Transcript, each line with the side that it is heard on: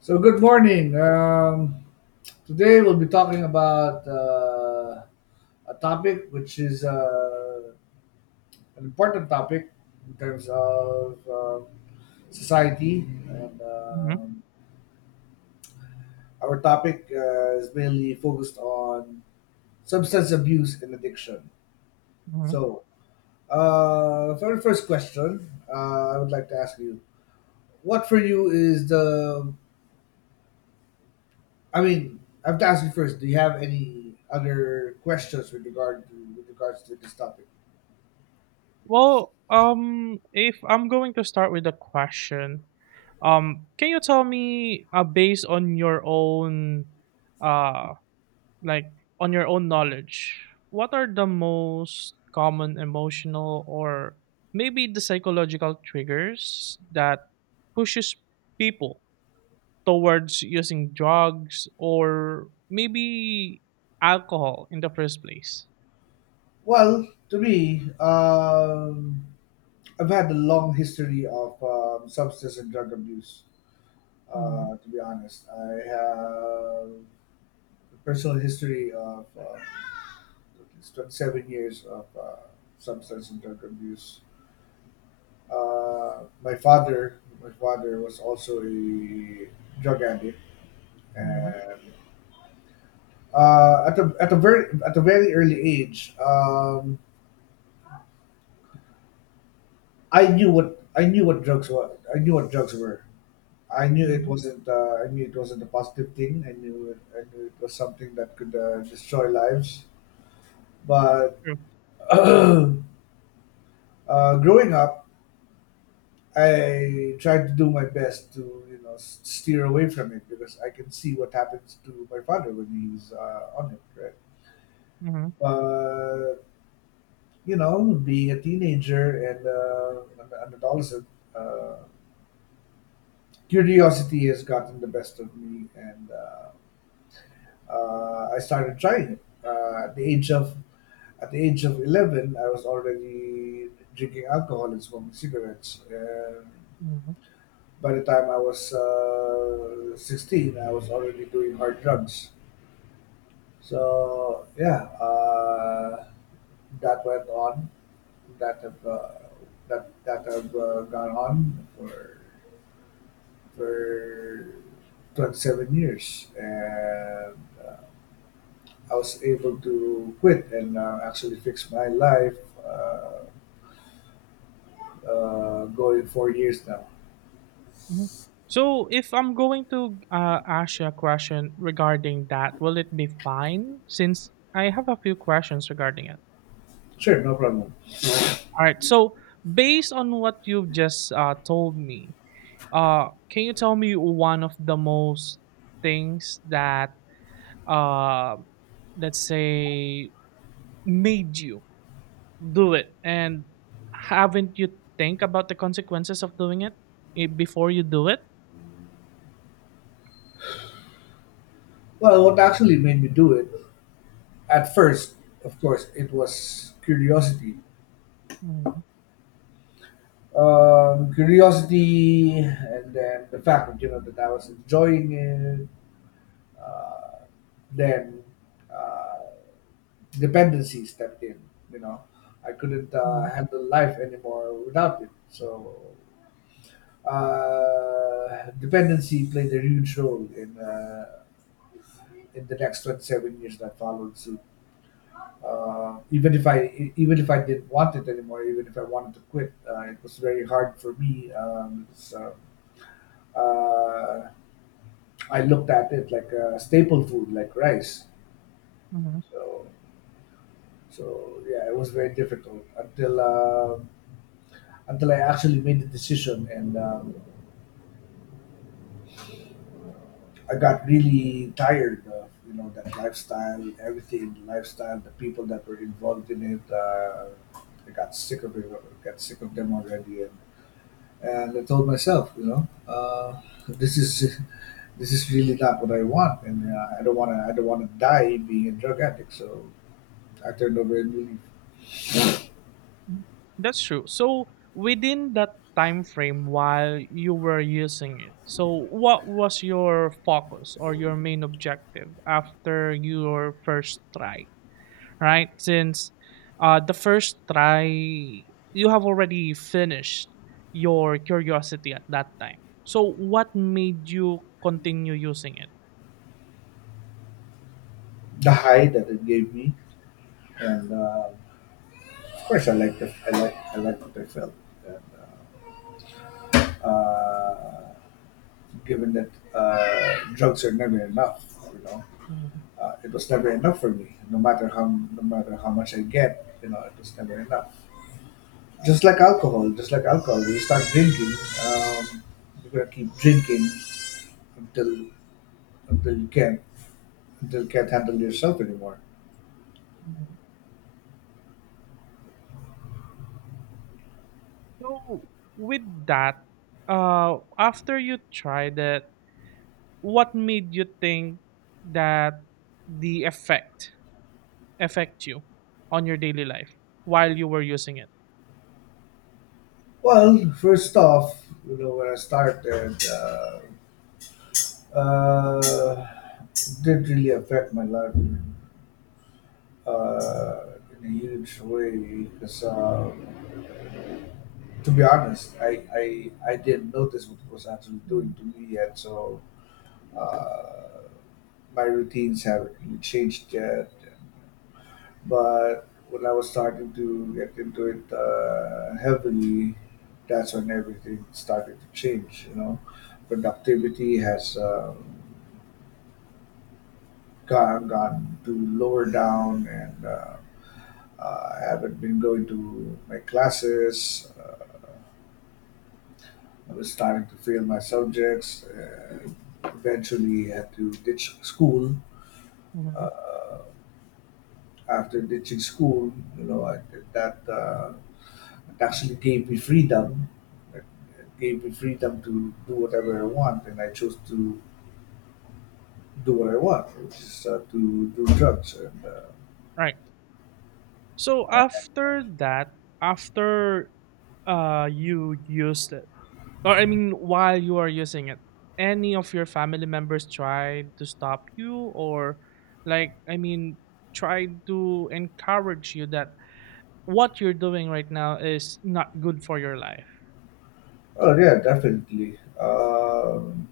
left: So good morning. Today we'll be talking about a topic which is an important topic in terms of society, and
right: Mhm,
left: our topic is mainly focused on substance abuse and addiction.
right: mhm.
left: So, for the first question, I would like to ask you, what for you is the I mean, I have to ask you first. Do you have any other questions with regard to with regards to this topic?
right: Well, if I'm going to start with a question, can you tell me, based on your own, uh, like on your own knowledge, what are the most common emotional or maybe the psychological triggers that pushes people towards using drugs or maybe alcohol in the first place?
left: Well, to me, I've had a long history of substance and drug abuse.
right: Mm-hmm,
left: To be honest, I have a personal history of at least 27 years of substance and drug abuse. Uh, my father was also a drug addict,
right: mm-hmm,
left: and at a very early age, I knew what drugs were. I knew what drugs were.
right: mm-hmm.
left: I knew it wasn't a positive thing. I knew it was something that could destroy lives. But
right: True.
left: uh, growing up, I tried to do my best to you know steer away from it because I can see what happens to my father when he's on it. Right.
right: Mm-hmm,
left: But you know, being a teenager and uh, an adolescent, uh, curiosity has gotten the best of me, and I started trying it. At the age of at the age of 11, I was already drinking alcohol and smoking cigarettes. And by the time I was 16, I was already doing hard drugs. So yeah, that went on. That have uh, that have gone on for 27 years, and uh, I was able to quit and actually fix my life. Uh, Going 4 years now.
right: Mhm. So if I'm going to ask you a question regarding that, will it be fine? Since I have a few questions regarding it.
left: Sure, no problem.
right: All right. So based on what you've just told me, can you tell me one of the most things that uh, let's say made you do it, and haven't you think about the consequences of doing it before you do it?
left: Well, what actually made me do it at first, of course, it was curiosity
right: hmm
left: curiosity and then the fact that you know that I was enjoying it. Uh, then uh, Dependency stepped in. You know, I couldn't handle life anymore without it. So dependency played a huge role in the next 27 years that followed suit. Uh, even if I didn't want it anymore, even if I wanted to quit, it was very hard for me. Because, uh, I looked at it like a staple food, like rice. So, so yeah, it was very difficult until I actually made the decision, and I got really tired of you know that lifestyle, everything, the lifestyle, the people that were involved in it. I got sick of it. Got sick of them already, and I told myself, you know, this is this is really not what I want, and uh, I don't want to die being a drug addict. So I turned over and really
right: That's true. So within that time frame while you were using it, so what was your focus or your main objective after your first try, right? Since the first try, you have already finished your curiosity at that time. So what made you continue using it?
left: the high that it gave me, and of course I liked it. I liked what I felt. And, uh, uh, given that drugs are never enough, you know,
right: Mhm,
left: it was never enough for me. No matter how much I get, you know, it was never enough. Just like alcohol, just like alcohol, you start drinking, um, you're gonna keep drinking until until you can't until you can't handle yourself anymore.
right: mhm. So with that, after you tried it, what made you think that the effect affect you on your daily life while you were using it?
left: Well, first off, you know when I started, uh, it did really affect my life uh, in a huge way because, to be honest, I didn't notice what it was actually doing
right: Mhm.
left: to me yet. So uh, my routines have changed yet, but when I was starting to get into it heavily, that's when everything started to change. You know, productivity has um, gone to lower down, and I haven't been going to my classes. I was starting to fail my subjects. Eventually, had to ditch school.
right: Mhm.
left: Uh, After ditching school, you know, I, that it actually gave me freedom. It it gave me freedom to do whatever I want, and I chose to do what I want, which is to do drugs. And
right: Right. So after that, after you used it, or I mean while you are using it, any of your family members tried to stop you or like tried to encourage you that what you're doing right now is not good for your life.
left: oh yeah, definitely.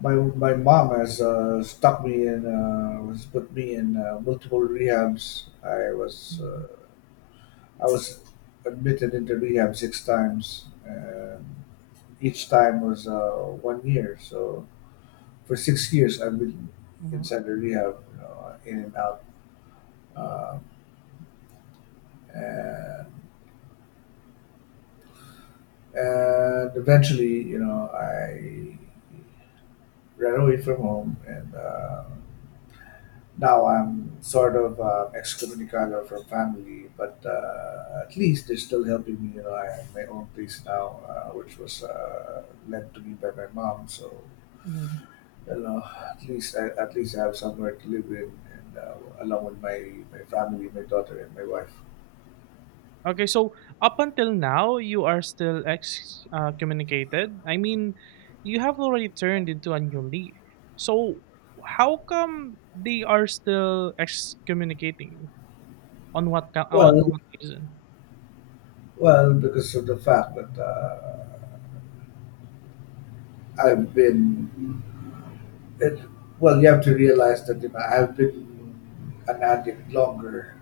left: My mom has has put me in multiple rehabs.
right: Mhm.
left: I was admitted into rehab six times. And each time was 1 year. So for 6 years, I've been inside the rehab, you know, in and out, um, and and eventually, you know, I ran away from home, and now I'm sort of excommunicado from family. But at least they're still helping me. You know, I have my own place now, which was lent to me by my mom. So
right: Mhm.
left: well, at least I have somewhere to live in, and along with my family, my daughter, and my wife.
right: Okay, so up until now, you are still excommunicated. I mean, you have already turned into a new leaf. So how come they are still excommunicating you? On what
left: Well,
right: on what reason?
left: well, because of the fact that I've been, it, well, you have to realize that you know, I've been an addict longer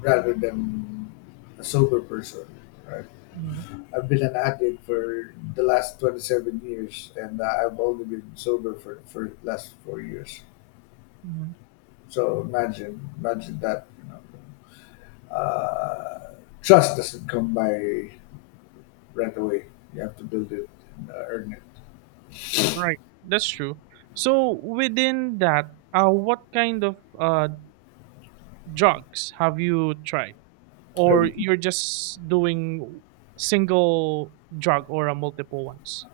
left: rather than a sober person. Right?
right: hmm
left: I've been an addict for the last 27 years, and I've only been sober for the last 4 years.
right: hmm
left: So imagine, imagine that. You know. Uh, Trust doesn't come by right away. You have to build it and earn it.
right: Right, that's true. So within that, what kind of drugs have you tried, or
left: Everything.
right: you're just doing single drug or a multiple ones?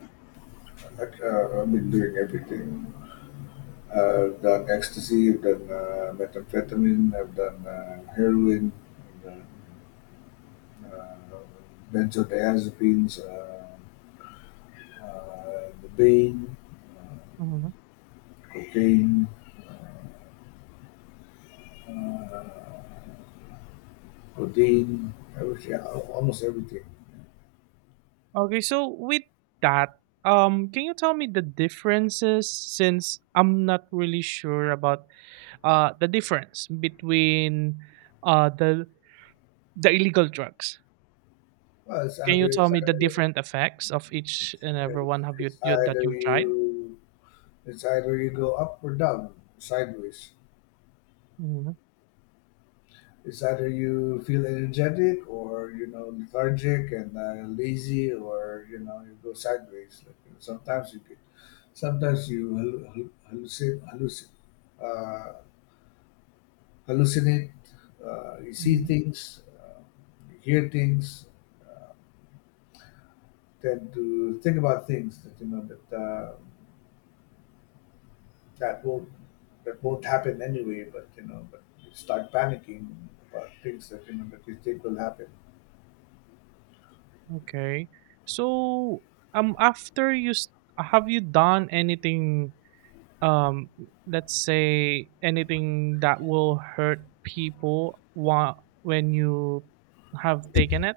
left: I've been doing everything. I've done ecstasy, I've done methamphetamine, I've done heroin, I've done uh, benzodiazepines, the Bane,
right: Mm-hmm.
left: uh, cocaine, uh, uh, codeine, everything, yeah, almost everything.
right: Okay, so with that, can you tell me the differences since I'm not really sure about the difference between uh the the illegal drugs?
left: Well, it's
right: Can
left: either
right: you tell
left: it's
right: me the
left: either
right: different effects of each and every
left: it's,
right: one have
left: it's
right: you
left: either
right: that you've tried?
left: you it's either you go up or down sideways.
right: Mhm,
left: It's either you feel energetic or you know lethargic and lazy, or you know you go sideways. Like you know, sometimes you hallucin, uh, hallucinate. You see
right: mhm.
left: things, you hear things, uh, tend to think about things that you know that won't that won't happen anyway. But you know, but you start panicking about things that you know that you think will happen.
right: Okay. So after you have you done anything um let's say anything that will hurt people while when you have taken it.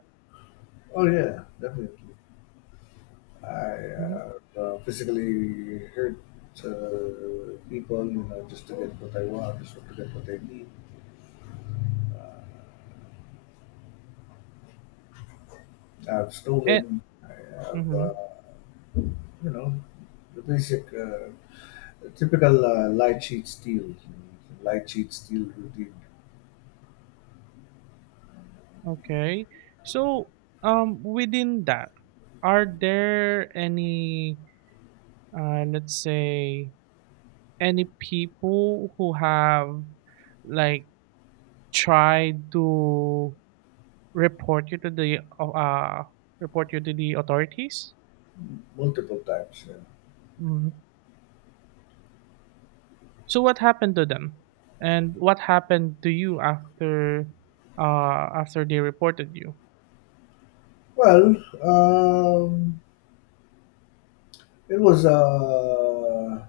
left: Oh yeah, definitely. I
right: Mm-hmm.
left: uh, physically hurt people, you know, just to get what I want, just to get what I need. Uh, I've
right: Eh,
left: stolen. Have,
right: mm-hmm.
left: uh, you know, the basic, typical know, lie, cheat, steal routine
right: Okay, so within that, are there any let's say any people who have like tried to report you to the authorities?
left: multiple times. Yeah.
right: Mm-hmm. So what happened to them? And what happened to you after after they reported you?
left: Well, um, it was uh,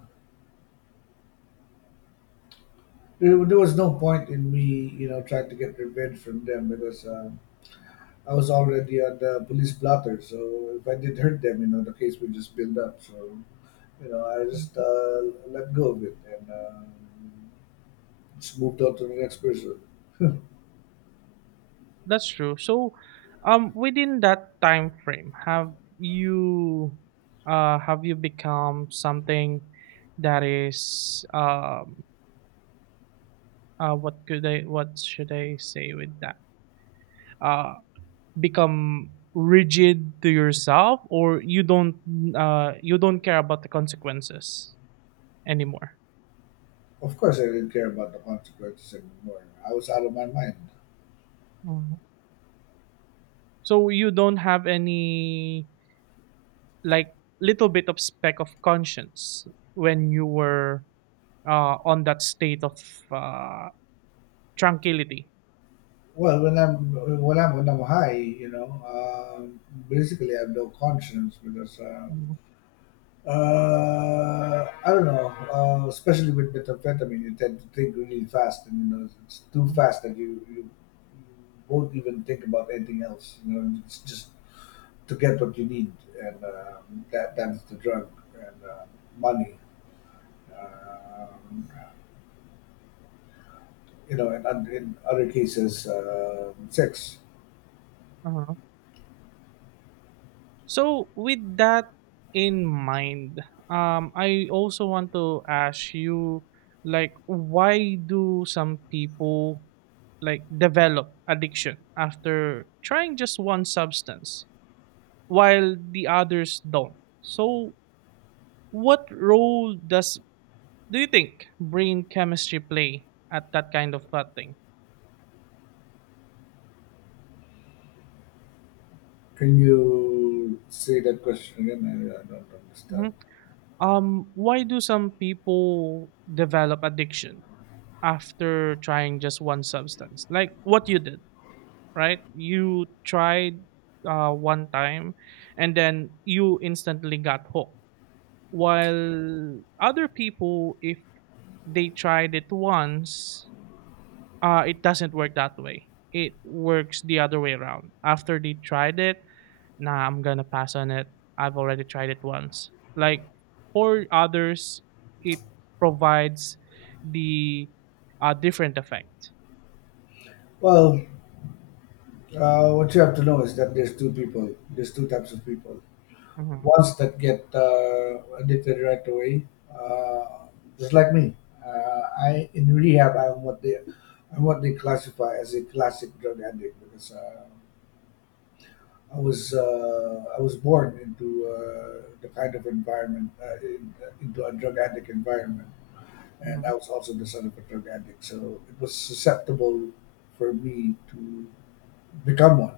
left: there was no point in me, you know, trying to get revenge from them because I was already on the police blotter. So if I did hurt them, you know, the case would just build up. So you know, I just let go of it and just moved on to the next person.
right: That's true. So within that time frame, have you become something that is what could I what should I say with that? Uh Become rigid to yourself or you don't care about the consequences anymore?
left: Of course, I didn't care about the consequences anymore. I was out of my mind.
right: Mm. So you don't have any like little bit of speck of conscience when you were on that state of uh, tranquility.
left: Well, when I'm high, you know, basically I have no conscience because
right: Mhm,
left: I don't know. Especially with methamphetamine, you tend to think really fast, and you know, it's too
right: mhm.
left: fast that you won't even think about anything else. You know, it's just to get what you need, and that that's the drug and money. Um you know, and in other cases, sex.
right: Uh-huh. So with that in mind, I also want to ask you, why do some people like develop addiction after trying just one substance while the others don't? So what role does do you think brain chemistry play at that kind of thought thing?
left: Can you say that question again? I don't understand.
right: Mhm. Why do some people develop addiction after trying just one substance? Like what you did, right? You tried one time, and then you instantly got hooked. While other people, if they tried it once it doesn't work that way. It works the other way around. After they tried it, nah, I'm gonna pass on it. I've already tried it once. Like for others, it provides the different effect.
left: Well, what you have to know is that there's two people. There's two types of people.
right: hmm
left: Ones that get addicted right away, uh, just like me. Uh, I in rehab, I'm what they, I'm what they classify as a classic drug addict because I was born into the kind of environment into a drug addict environment. And
right: hmm
left: I was also the son of a drug addict, so it was susceptible for me to become one.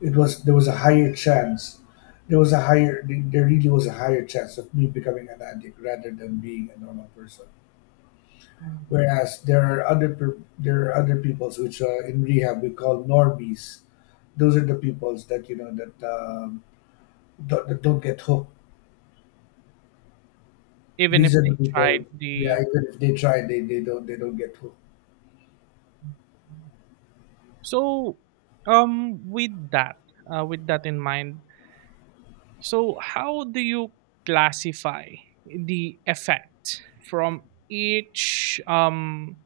left: It was There was a higher chance. There really was a higher chance of me becoming an addict rather than being a normal person.
right: hmm
left: Whereas there are there are other peoples which in rehab we call normies. Those are the peoples that you know that don't, that don't get hooked.
right: Even
left: These
right: if
left: are the
right: they
left: people.
right: tried
left: Yeah,
right: the,
left: even if they try, they don't get hooked.
right: so um with that with that in mind, so how do you classify the effect from each um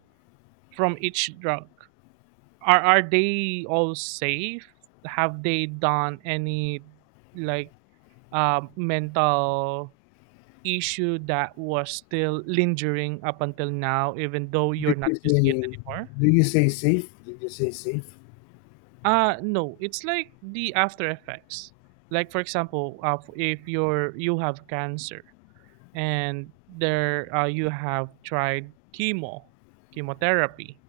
right: from each drug? Are they all safe? Have they done any like mental issue that was still lingering up until now, even though
left: Did
right: you're
left: you
right: not using it
left: say
right: anymore?
left: did you say safe? Did you say safe?
right: No, it's like the after effects. Like for example, if you're you have cancer, and there you have tried chemotherapy,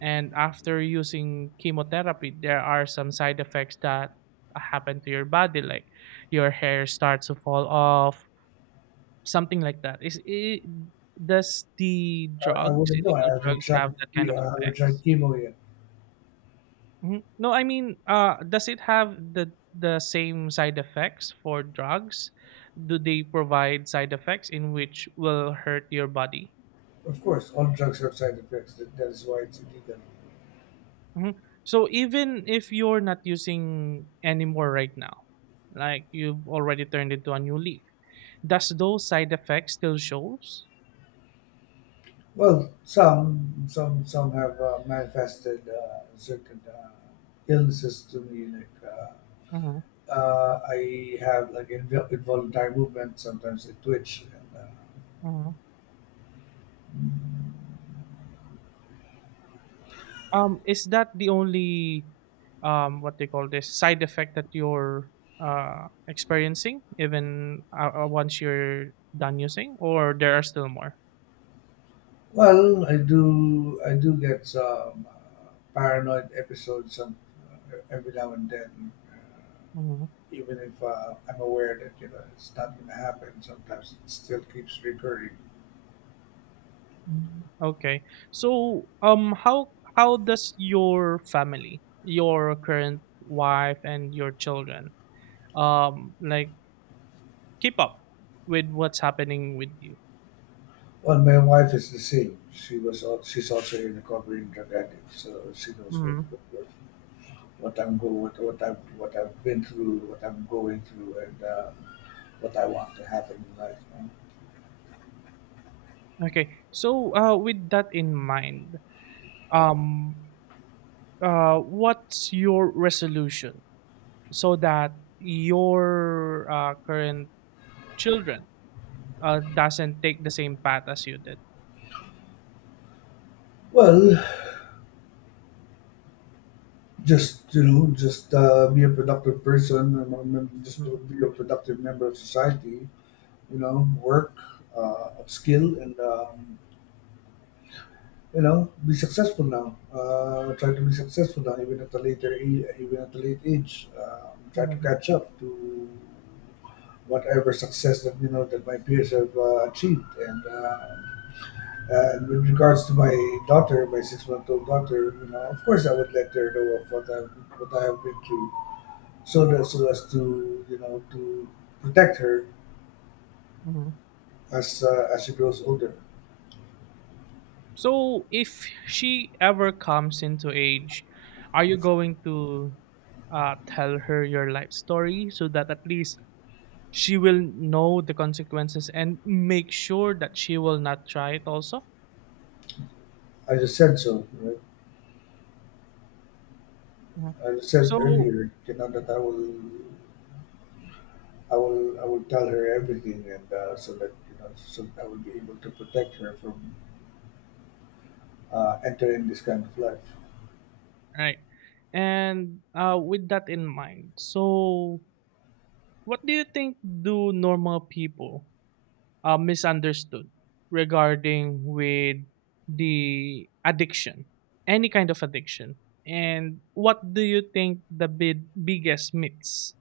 right: and after using chemotherapy there are some side effects that happen to your body, like your hair starts to fall off, something like that. Is it, does the
left: I
right: drugs
left: wouldn't know.
right: illegal drugs have that kind of
left: I haven't tried
right: effects?
left: chemo yet.
right: Mhm. No, I mean does it have the same side effects for drugs? Do they provide side effects in which will hurt your body?
left: Of course, all drugs have side effects. That is why it's illegal.
right: Mhm. So even if you're not using anymore right now, like you've already turned it to a new leaf, does those side effects still shows?
left: Well, some have manifested certain illnesses to me. Like
right: hmm
left: I have like involuntary movement. Sometimes I twitch. And,
right: hmm is that the only what they call this side effect that you're experiencing even once you're done using, or there are still more?
left: well, I do get some paranoid episodes every now and then. Uh,
right: Mm-hmm.
left: even if I'm aware that you know it's not going to happen, sometimes it still keeps recurring.
right: Mm, okay. So, how does your family, your current wife and your children, like keep up with what's happening with you?
left: Well, my wife is the same. She's also a recovering drug addict, so she knows
right: hmm
left: what I'm go what I've been through, what I'm going through, and what I want to happen in life, man.
right: Okay. So, with that in mind, um, what's your resolution so that your current children doesn't take the same path as you did?
left: Well, just be a productive person, and just to be a productive member of society. Work, upskill, and be successful now, try to be successful now even at a late age, try to
right: Mm-hmm.
left: catch up to whatever success that that my peers have achieved, and with regards to my daughter, my six-month-old daughter. You know, of course, I would let her know of what I have been through, so as to you know to protect her as she grows older.
right: So if she ever comes into age, are you going to tell her your life story so that at least she will know the consequences and make sure that she will not try it also?
left: I just said so, right?
right: Mhm.
left: I just said
right: So,
left: earlier, you know, that I will tell her everything, and so that so I will be able to protect her from entering this kind of life.
right: right. And with that in mind, so what do you think do normal people misunderstood regarding with the addiction, any kind of addiction. And what do you think the biggest myths,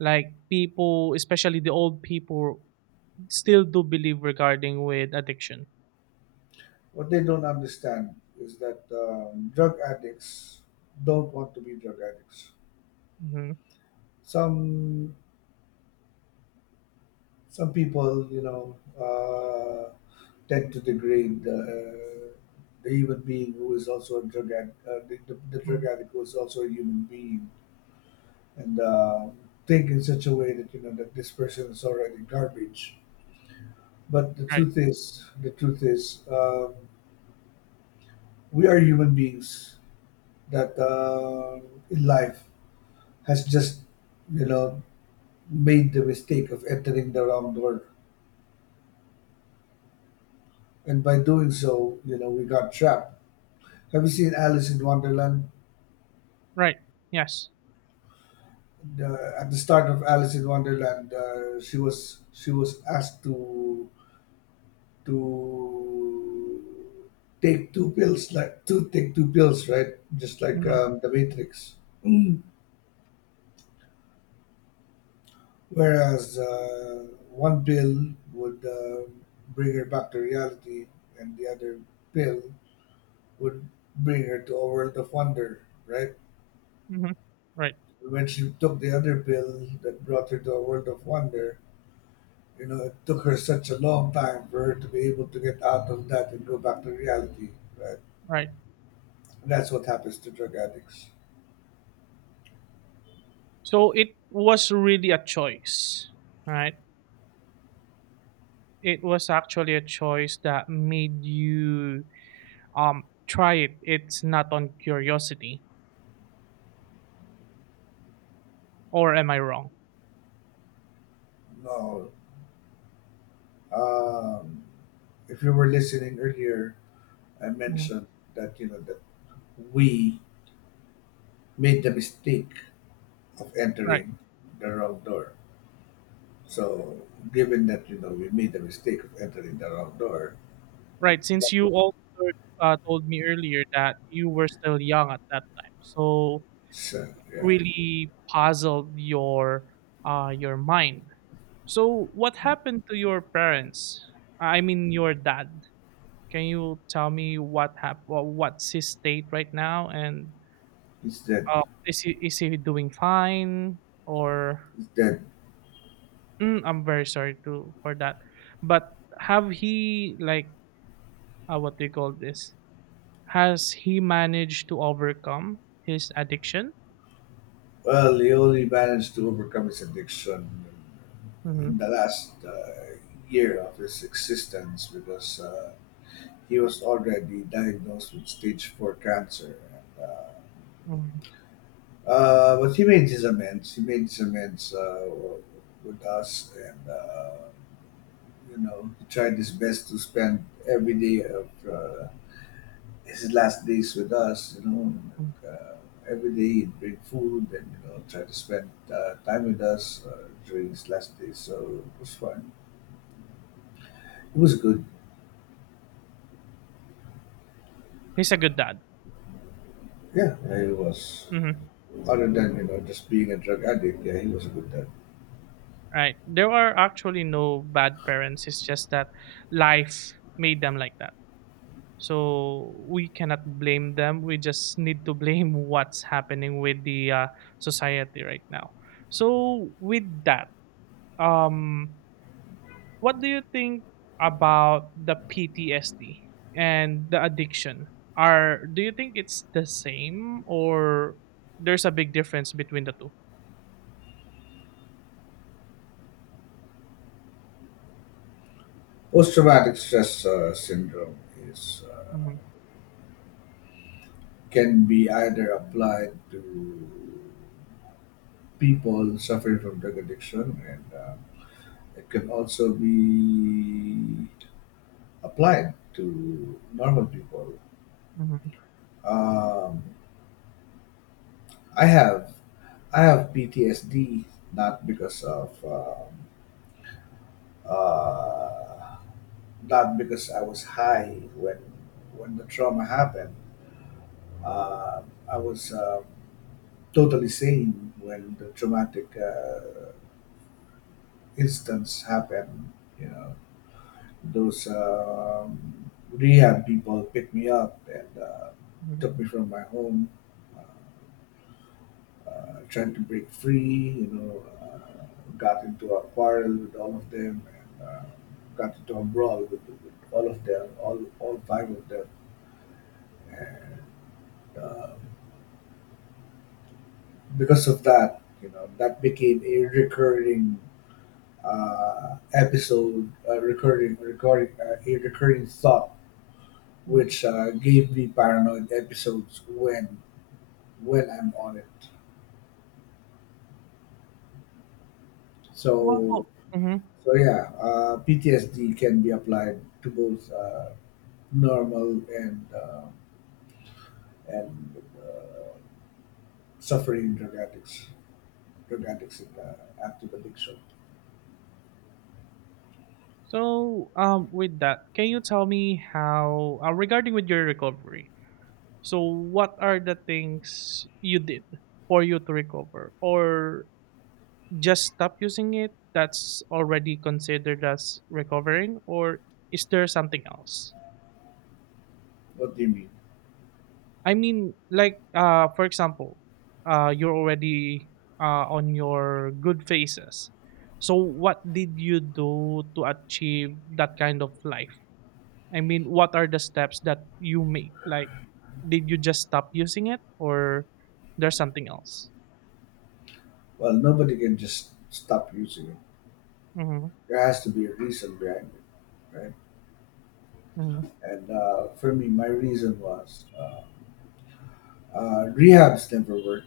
right: like people, especially the old people, still do believe regarding with addiction?
left: What they don't understand is that drug addicts don't want to be drug addicts.
right: hmm
left: Some some people, you know, tend to degrade the human being who is also a drug ad- the drug
right: hmm
left: addict who is also a human being, and think in such a way that you know that this person is already garbage. But the
right: Right,
left: truth is, the truth is, um, we are human beings that in life has just, you know, made the mistake of entering the wrong door, and by doing so, you know, we got trapped. Have you seen Alice in Wonderland?
right: right, yes,
left: At the start of Alice in Wonderland, she was asked to take 2 pills, like to take two pills, right? Just like
right: hmm
left: the Matrix. Whereas one pill would bring her back to reality, and the other pill would bring her to a world of wonder, right?
right: hmm right,
left: When she took the other pill that brought her to a world of wonder, you know, it took her such a long time for her to be able to get out of that and go back to reality, right?
right: right.
left: That's what happens to drug addicts.
right: So it was really a choice, right? It was actually a choice that made you try it. It's not on curiosity, or am I wrong?
left: No, um, if you were listening earlier, I
right: Mm,
left: mentioned that you know that we made the mistake of
right: right,
left: entering the wrong door. So, given that you know we made the mistake of entering the wrong door,
right: right.
left: that
right: Since you
left: was
right: also told me earlier that you were still young at that time, so
left: so yeah,
right: really puzzled your mind. So what happened to your parents? I mean, your dad. Can you tell me what what's his state right now, and
left: it's that
right: is he doing fine or?
left: it's that.
right: Mm, I'm very sorry to for that. But have he like what do you call this? Has he managed to overcome his addiction?
left: Well, he only managed to overcome his addiction in the
right: hmm
left: last year of his existence, because he was already diagnosed with stage 4 cancer. And, uh,
right: hmm
left: uh, but he made his amends. He made his amends with us, and you know, he tried his best to spend every day of his last days with us, you know. And, uh, every day he'd bring food and, you know, try to spend time with us during his last days. So it was fun. It was good.
right: He's a good dad.
left: Yeah, yeah, he was.
right: hmm
left: Other than, you know, just being a drug addict, yeah, he was a good dad.
right: Right. There are actually no bad parents. It's just that life made them like that. So we cannot blame them. We just need to blame what's happening with the society right now. So with that, um, what do you think about the PTSD and the addiction? Are do you think it's the same or there's a big difference between the two?
left: Post traumatic stress syndrome is.
right: Mhm,
left: Can be either applied to people suffering from drug addiction, and it can also be applied to normal people.
right: mhm,
left: Um, I have I have PTSD not because of uh, not because I was high when the trauma happened. Uh, I was totally sane when the traumatic instance happened. You know, those rehab people picked me up and
right: mhm,
left: took me from my home, uh, trying to break free, you know, got into a quarrel with all of them, and got into a brawl with all of them, all five of them. And uh, because of that, you know, that became a recurring episode, a recurring thought
right: mhm.
left: which gave me paranoid episodes when I'm on it.
right: Well,
left: So
right: mhm.
left: so yeah, PTSD can be applied to both normal and and uh, suffering drug addicts, in active addiction.
right: So, with that, can you tell me how, regarding with your recovery? So, what are the things you did for you to recover, or just stop using it that's already considered as recovering, or is there something else?
left: What do you mean?
right: I mean like for example you're already on your good phases, so what did you do to achieve that kind of life? I mean what are the steps that you made, like did you just stop using it, or there's something else?
left: Well, nobody can just stop using it.
right: mm-hmm,
left: There has to be a reason behind it, right?
right: mm-hmm,
left: And for me, my reason was rehabs never work.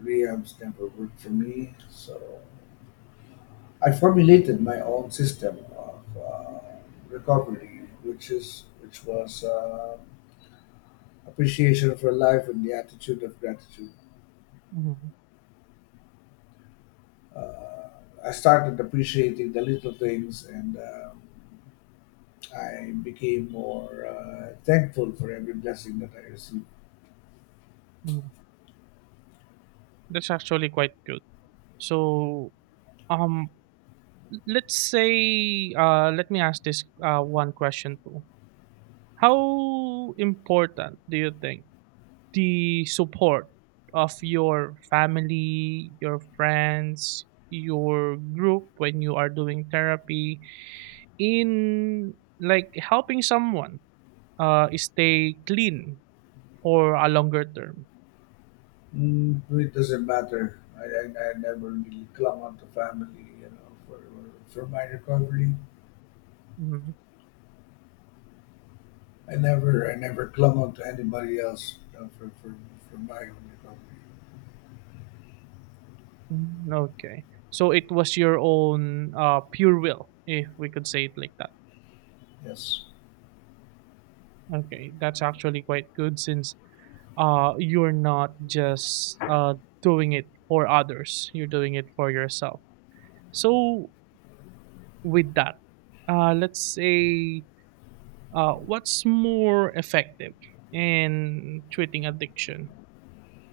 left: Rehab's never worked for me, so I formulated my own system of recovery, which was appreciation for life and the attitude of gratitude.
right: mm-hmm,
left: Uh, I started appreciating the little things, and I became more thankful for every blessing that I received.
right: hmm that's actually quite good. So um let's say let me ask this one question too. How important do you think the support of your family, your friends, your group when you are doing therapy in like helping someone stay clean for a longer term?
left: Mm, it doesn't matter. I never really clung on to family, you know, for my recovery.
right: Mhm.
left: I never clung on to anybody else, you know, for my own recovery.
right: Mm, okay. So it was your own pure will if we could say it like that.
left: Yes.
right: Okay, that's actually quite good since you're not just doing it for others, you're doing it for yourself. So, with that, let's say what's more effective in treating addiction?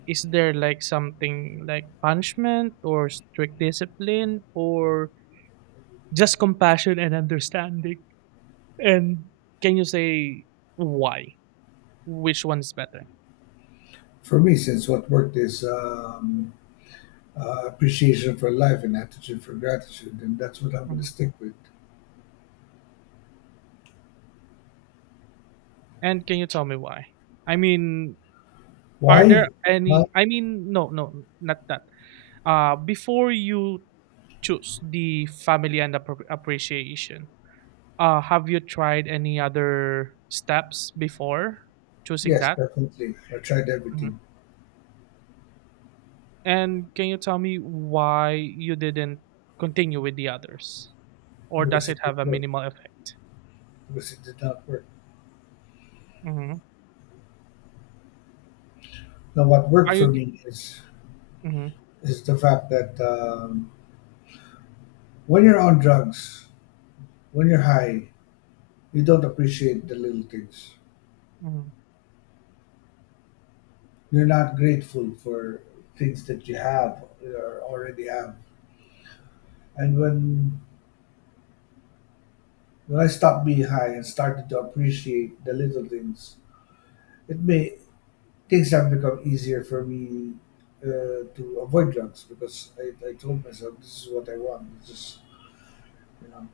right: Is there like something like punishment or strict discipline, or just compassion and understanding? And can you say why? Which one is better?
left: For me, since what worked is appreciation for life and attitude for gratitude, and that's what I'm going to
right: Mhm.
left: stick with.
right: And can you tell me why? I mean, are there
left: Why? Why?
right: any, I mean no, no, not that. Before you choose the family and appreciation, have you tried any other steps before choosing
left: Yes,
right: that?
left: definitely. I tried
right: Mhm.
left: everything.
right: And can you tell me why you didn't continue with the others? Or does
left: Because
right: it
left: it did
right: have a
left: work.
right: minimal effect?
left: Because it did not work.
right: hmm
left: Now, what
right: Are
left: worked for
right: you?
left: me is
right: hmm
left: is the fact that when you're on drugs, when you're high, you don't appreciate the little things.
right: hmm
left: You're not grateful for things that you have or already have. And when I stopped being high and started to appreciate the little things, it may things have become easier for me to avoid drugs, because I told myself this is what I want. This is, you know,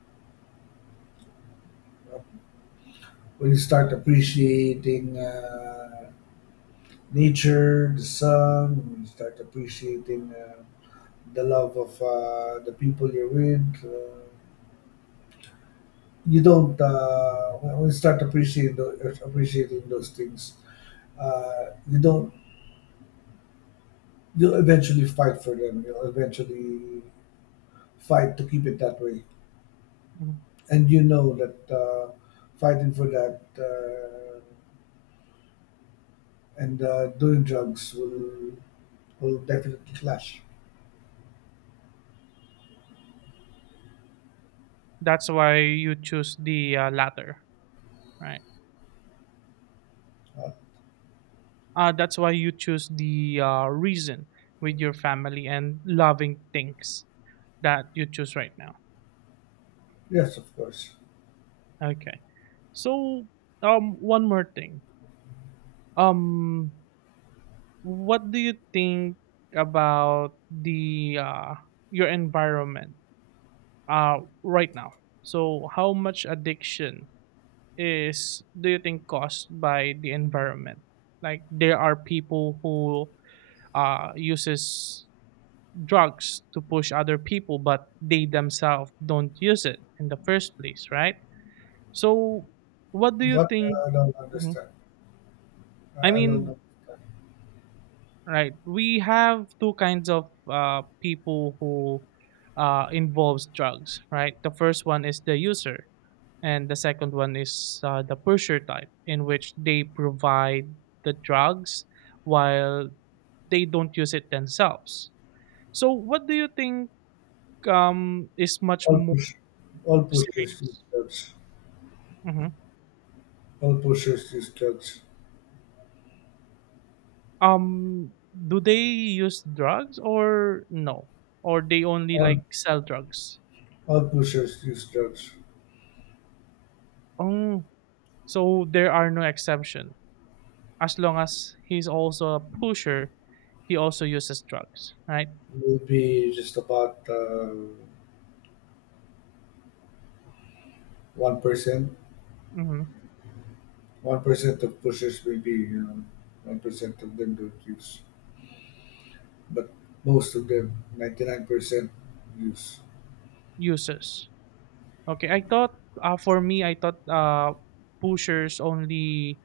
left: when you start appreciating nature, the sun, when you start appreciating the love of the people you're with. You don't When you start appreciating those things, you don't you'll eventually fight for them. You'll eventually fight to keep it that way, and you know that fighting for that and doing drugs will definitely clash.
right: That's why you choose the latter, right?
left: uh,
right: That's why you choose the reason with your family and loving things that you choose right now.
left: yes, of course.
right: Okay. So one more thing, um what do you think about the your environment uh right now? So how much addiction is do you think caused by the environment? Like there are people who uses drugs to push other people, but they themselves don't use it in the first place, right? So, what do you
left: But
right: think?
left: I don't
right: Mhm.
left: understand. I
right: I
left: I don't
right: mean,
left: understand.
right: right, we have two kinds of people who involves drugs, right? The first one is the user, and the second one is the pusher type, in which they provide the drugs while they don't use it themselves. So, what do you think, is much
left: all
right: more
left: push all pushers use
right: serious?
left: drugs.
right: Mm-hmm.
left: All pushers use drugs.
right: Do they use drugs or no? Or they only
left: all
right: like sell drugs?
left: all pushers use drugs.
right: Oh, so there are no exception. As long as he's also a pusher, he also uses drugs, right?
left: Maybe just about 1%.
right: Mm-hmm.
left: 1% of pushers, maybe, you know, 1% of them don't use, but most of them, 99%, use.
right: Uses. Okay, I thought for me, I thought pushers only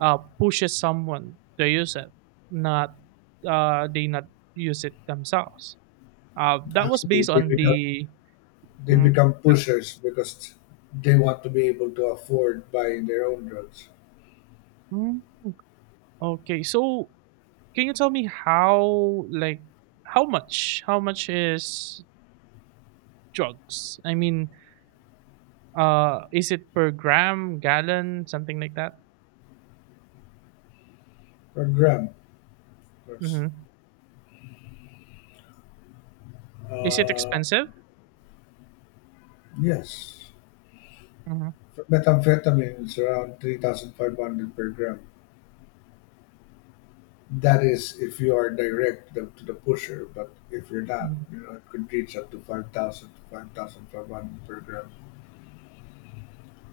right: pushes someone to use it, not they not use it themselves. That was
left: Actually,
right: based
left: they
right: on
left: become
right: the.
left: they become pushers because they want to be able to afford buying their own drugs.
right: Mhm. Okay, so can you tell me how like how much is drugs? I mean, is it per gram, gallon, something like that?
left: Or gram. Of course.
right: Mm-hmm. Is it
left: Uh,
right: expensive?
left: yes,
right: Mm-hmm.
left: methamphetamine is around 3,500 per gram. That is, if you are direct to the pusher, but if you're not,
right: Hmm.
left: you know, it could reach up to 5,000 to 5,500 per gram.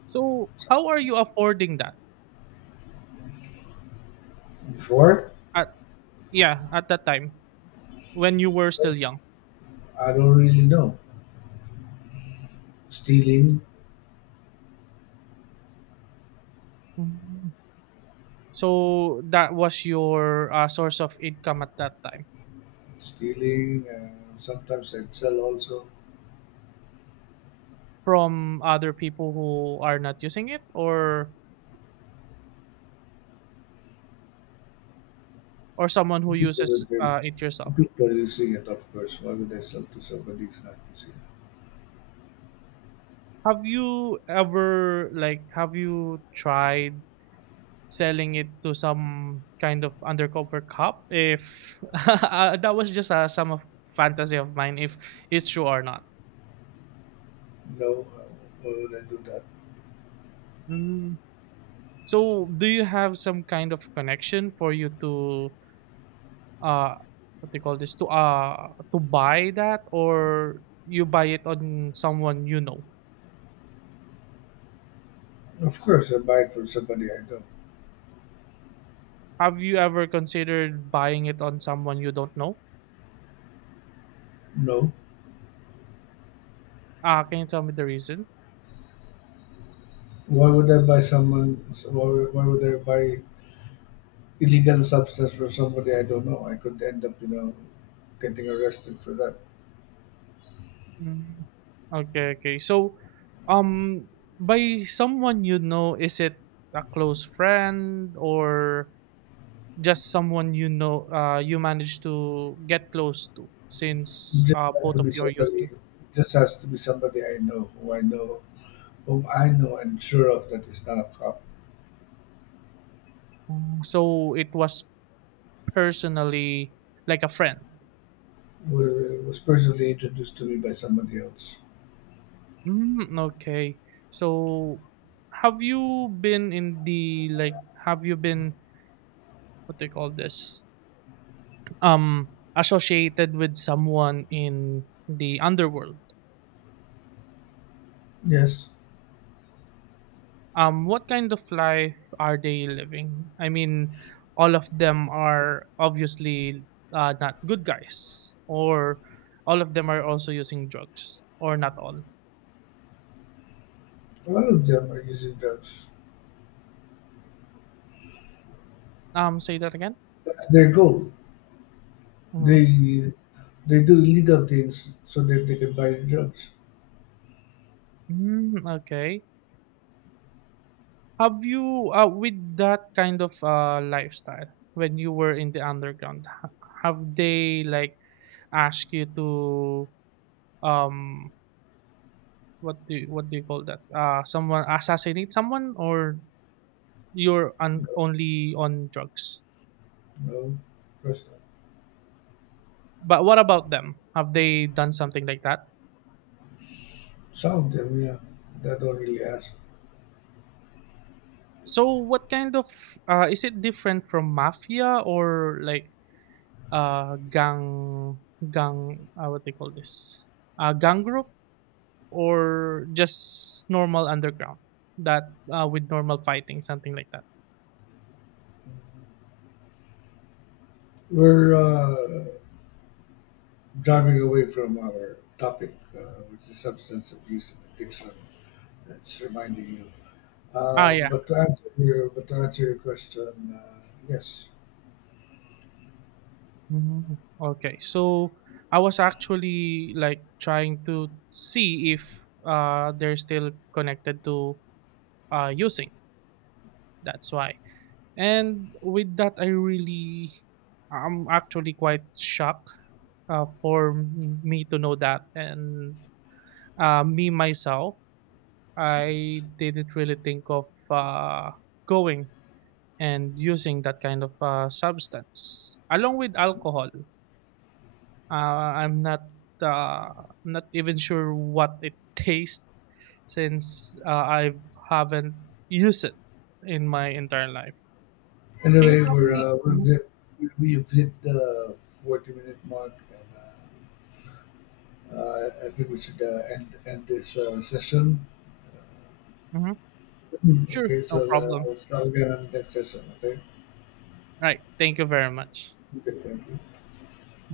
right: So how are you affording that?
left: Before,
right: At yeah, at that time when you were still young.
left: I don't really know. Stealing,
right: Mhm. So that was your source of income at that time,
left: stealing. Sometimes I sell also.
right: from other people who are not using it, or someone
left: To
right: who
left: people
right: uses it yourself.
left: using it, of course. Why would I sell to somebody who's not using it?
right: Have you ever like have you tried selling it to some kind of undercover cop if that was just some of fantasy of mine if it's true or not.
left: No, why would I do that?
right: Mm. So do you have some kind of connection for you to uh what they call this to buy that, or you buy it on someone you know?
left: Of course, I buy it from somebody I don't
right: Have you ever considered buying it on someone you don't know?
left: know.
right: Uh, can you tell me the reason?
left: Why would I buy someone? Why, why would I buy illegal substance from somebody I don't know? I could end up, you know, getting arrested for that.
right: Mm. Okay, okay. So, um, by someone you know, is it a close friend or just someone you know, you managed to get close to since
left: Just has to
right: both of
left: be
right: you are
left: somebody.
right: using?
left: Just has to be somebody I know, who I know, whom I know and sure of that is not a cop.
right: Mm. So it was personally like a friend.
left: Was personally introduced to me by somebody else.
right: Mm, okay. So have you been in the like? Have you been what they call this? Um, Associated with someone in the underworld?
left: Yes,
right: What kind of life are they living? I mean, all of them are obviously not good guys, or all of them are also using drugs, or not all.
left: a lot of them are using drugs.
right: Say that again.
left: That's their goal.
right: Hmm.
left: They they do illegal things so that they can buy the drugs.
right: Mm, okay. Have you, with that kind of lifestyle, when you were in the underground, have they like ask you to, um, what do you call that? Someone assassinate someone or you're
left: No,
right: on only on drugs.
left: no, of course not.
right: But what about them? Have they done something like that?
left: Some of them, yeah, that don't really ask.
right: So what kind of is it different from mafia, or like uh gang gang what they call this, gang group, or just normal underground that with normal fighting something like that?
left: We're driving away from our topic, which is substance abuse and addiction. It's reminding you.
right: Ah,
left: Um,
right: yeah.
left: but to answer your question, yes.
right: Mm, okay. So I was actually like trying to see if they're still connected to using. That's why. And with that, I really, I'm actually quite shocked me to know that. And me myself, I didn't really think of uh, going and using that kind of substance along with alcohol. Uh, I'm not uh, not even sure what it tastes since I haven't used it in my entire life. Can you
left: Anyway,
right: tell me?
left: we've hit the 40 minute mark, and I think we should end this session. Uh,
right: Mhm. Sure,
left: Okay, so
right: no
left: uh,
right: problem.
left: let's start again on the next session. Okay.
right: All right, thank you very much.
left: Okay. Thank you.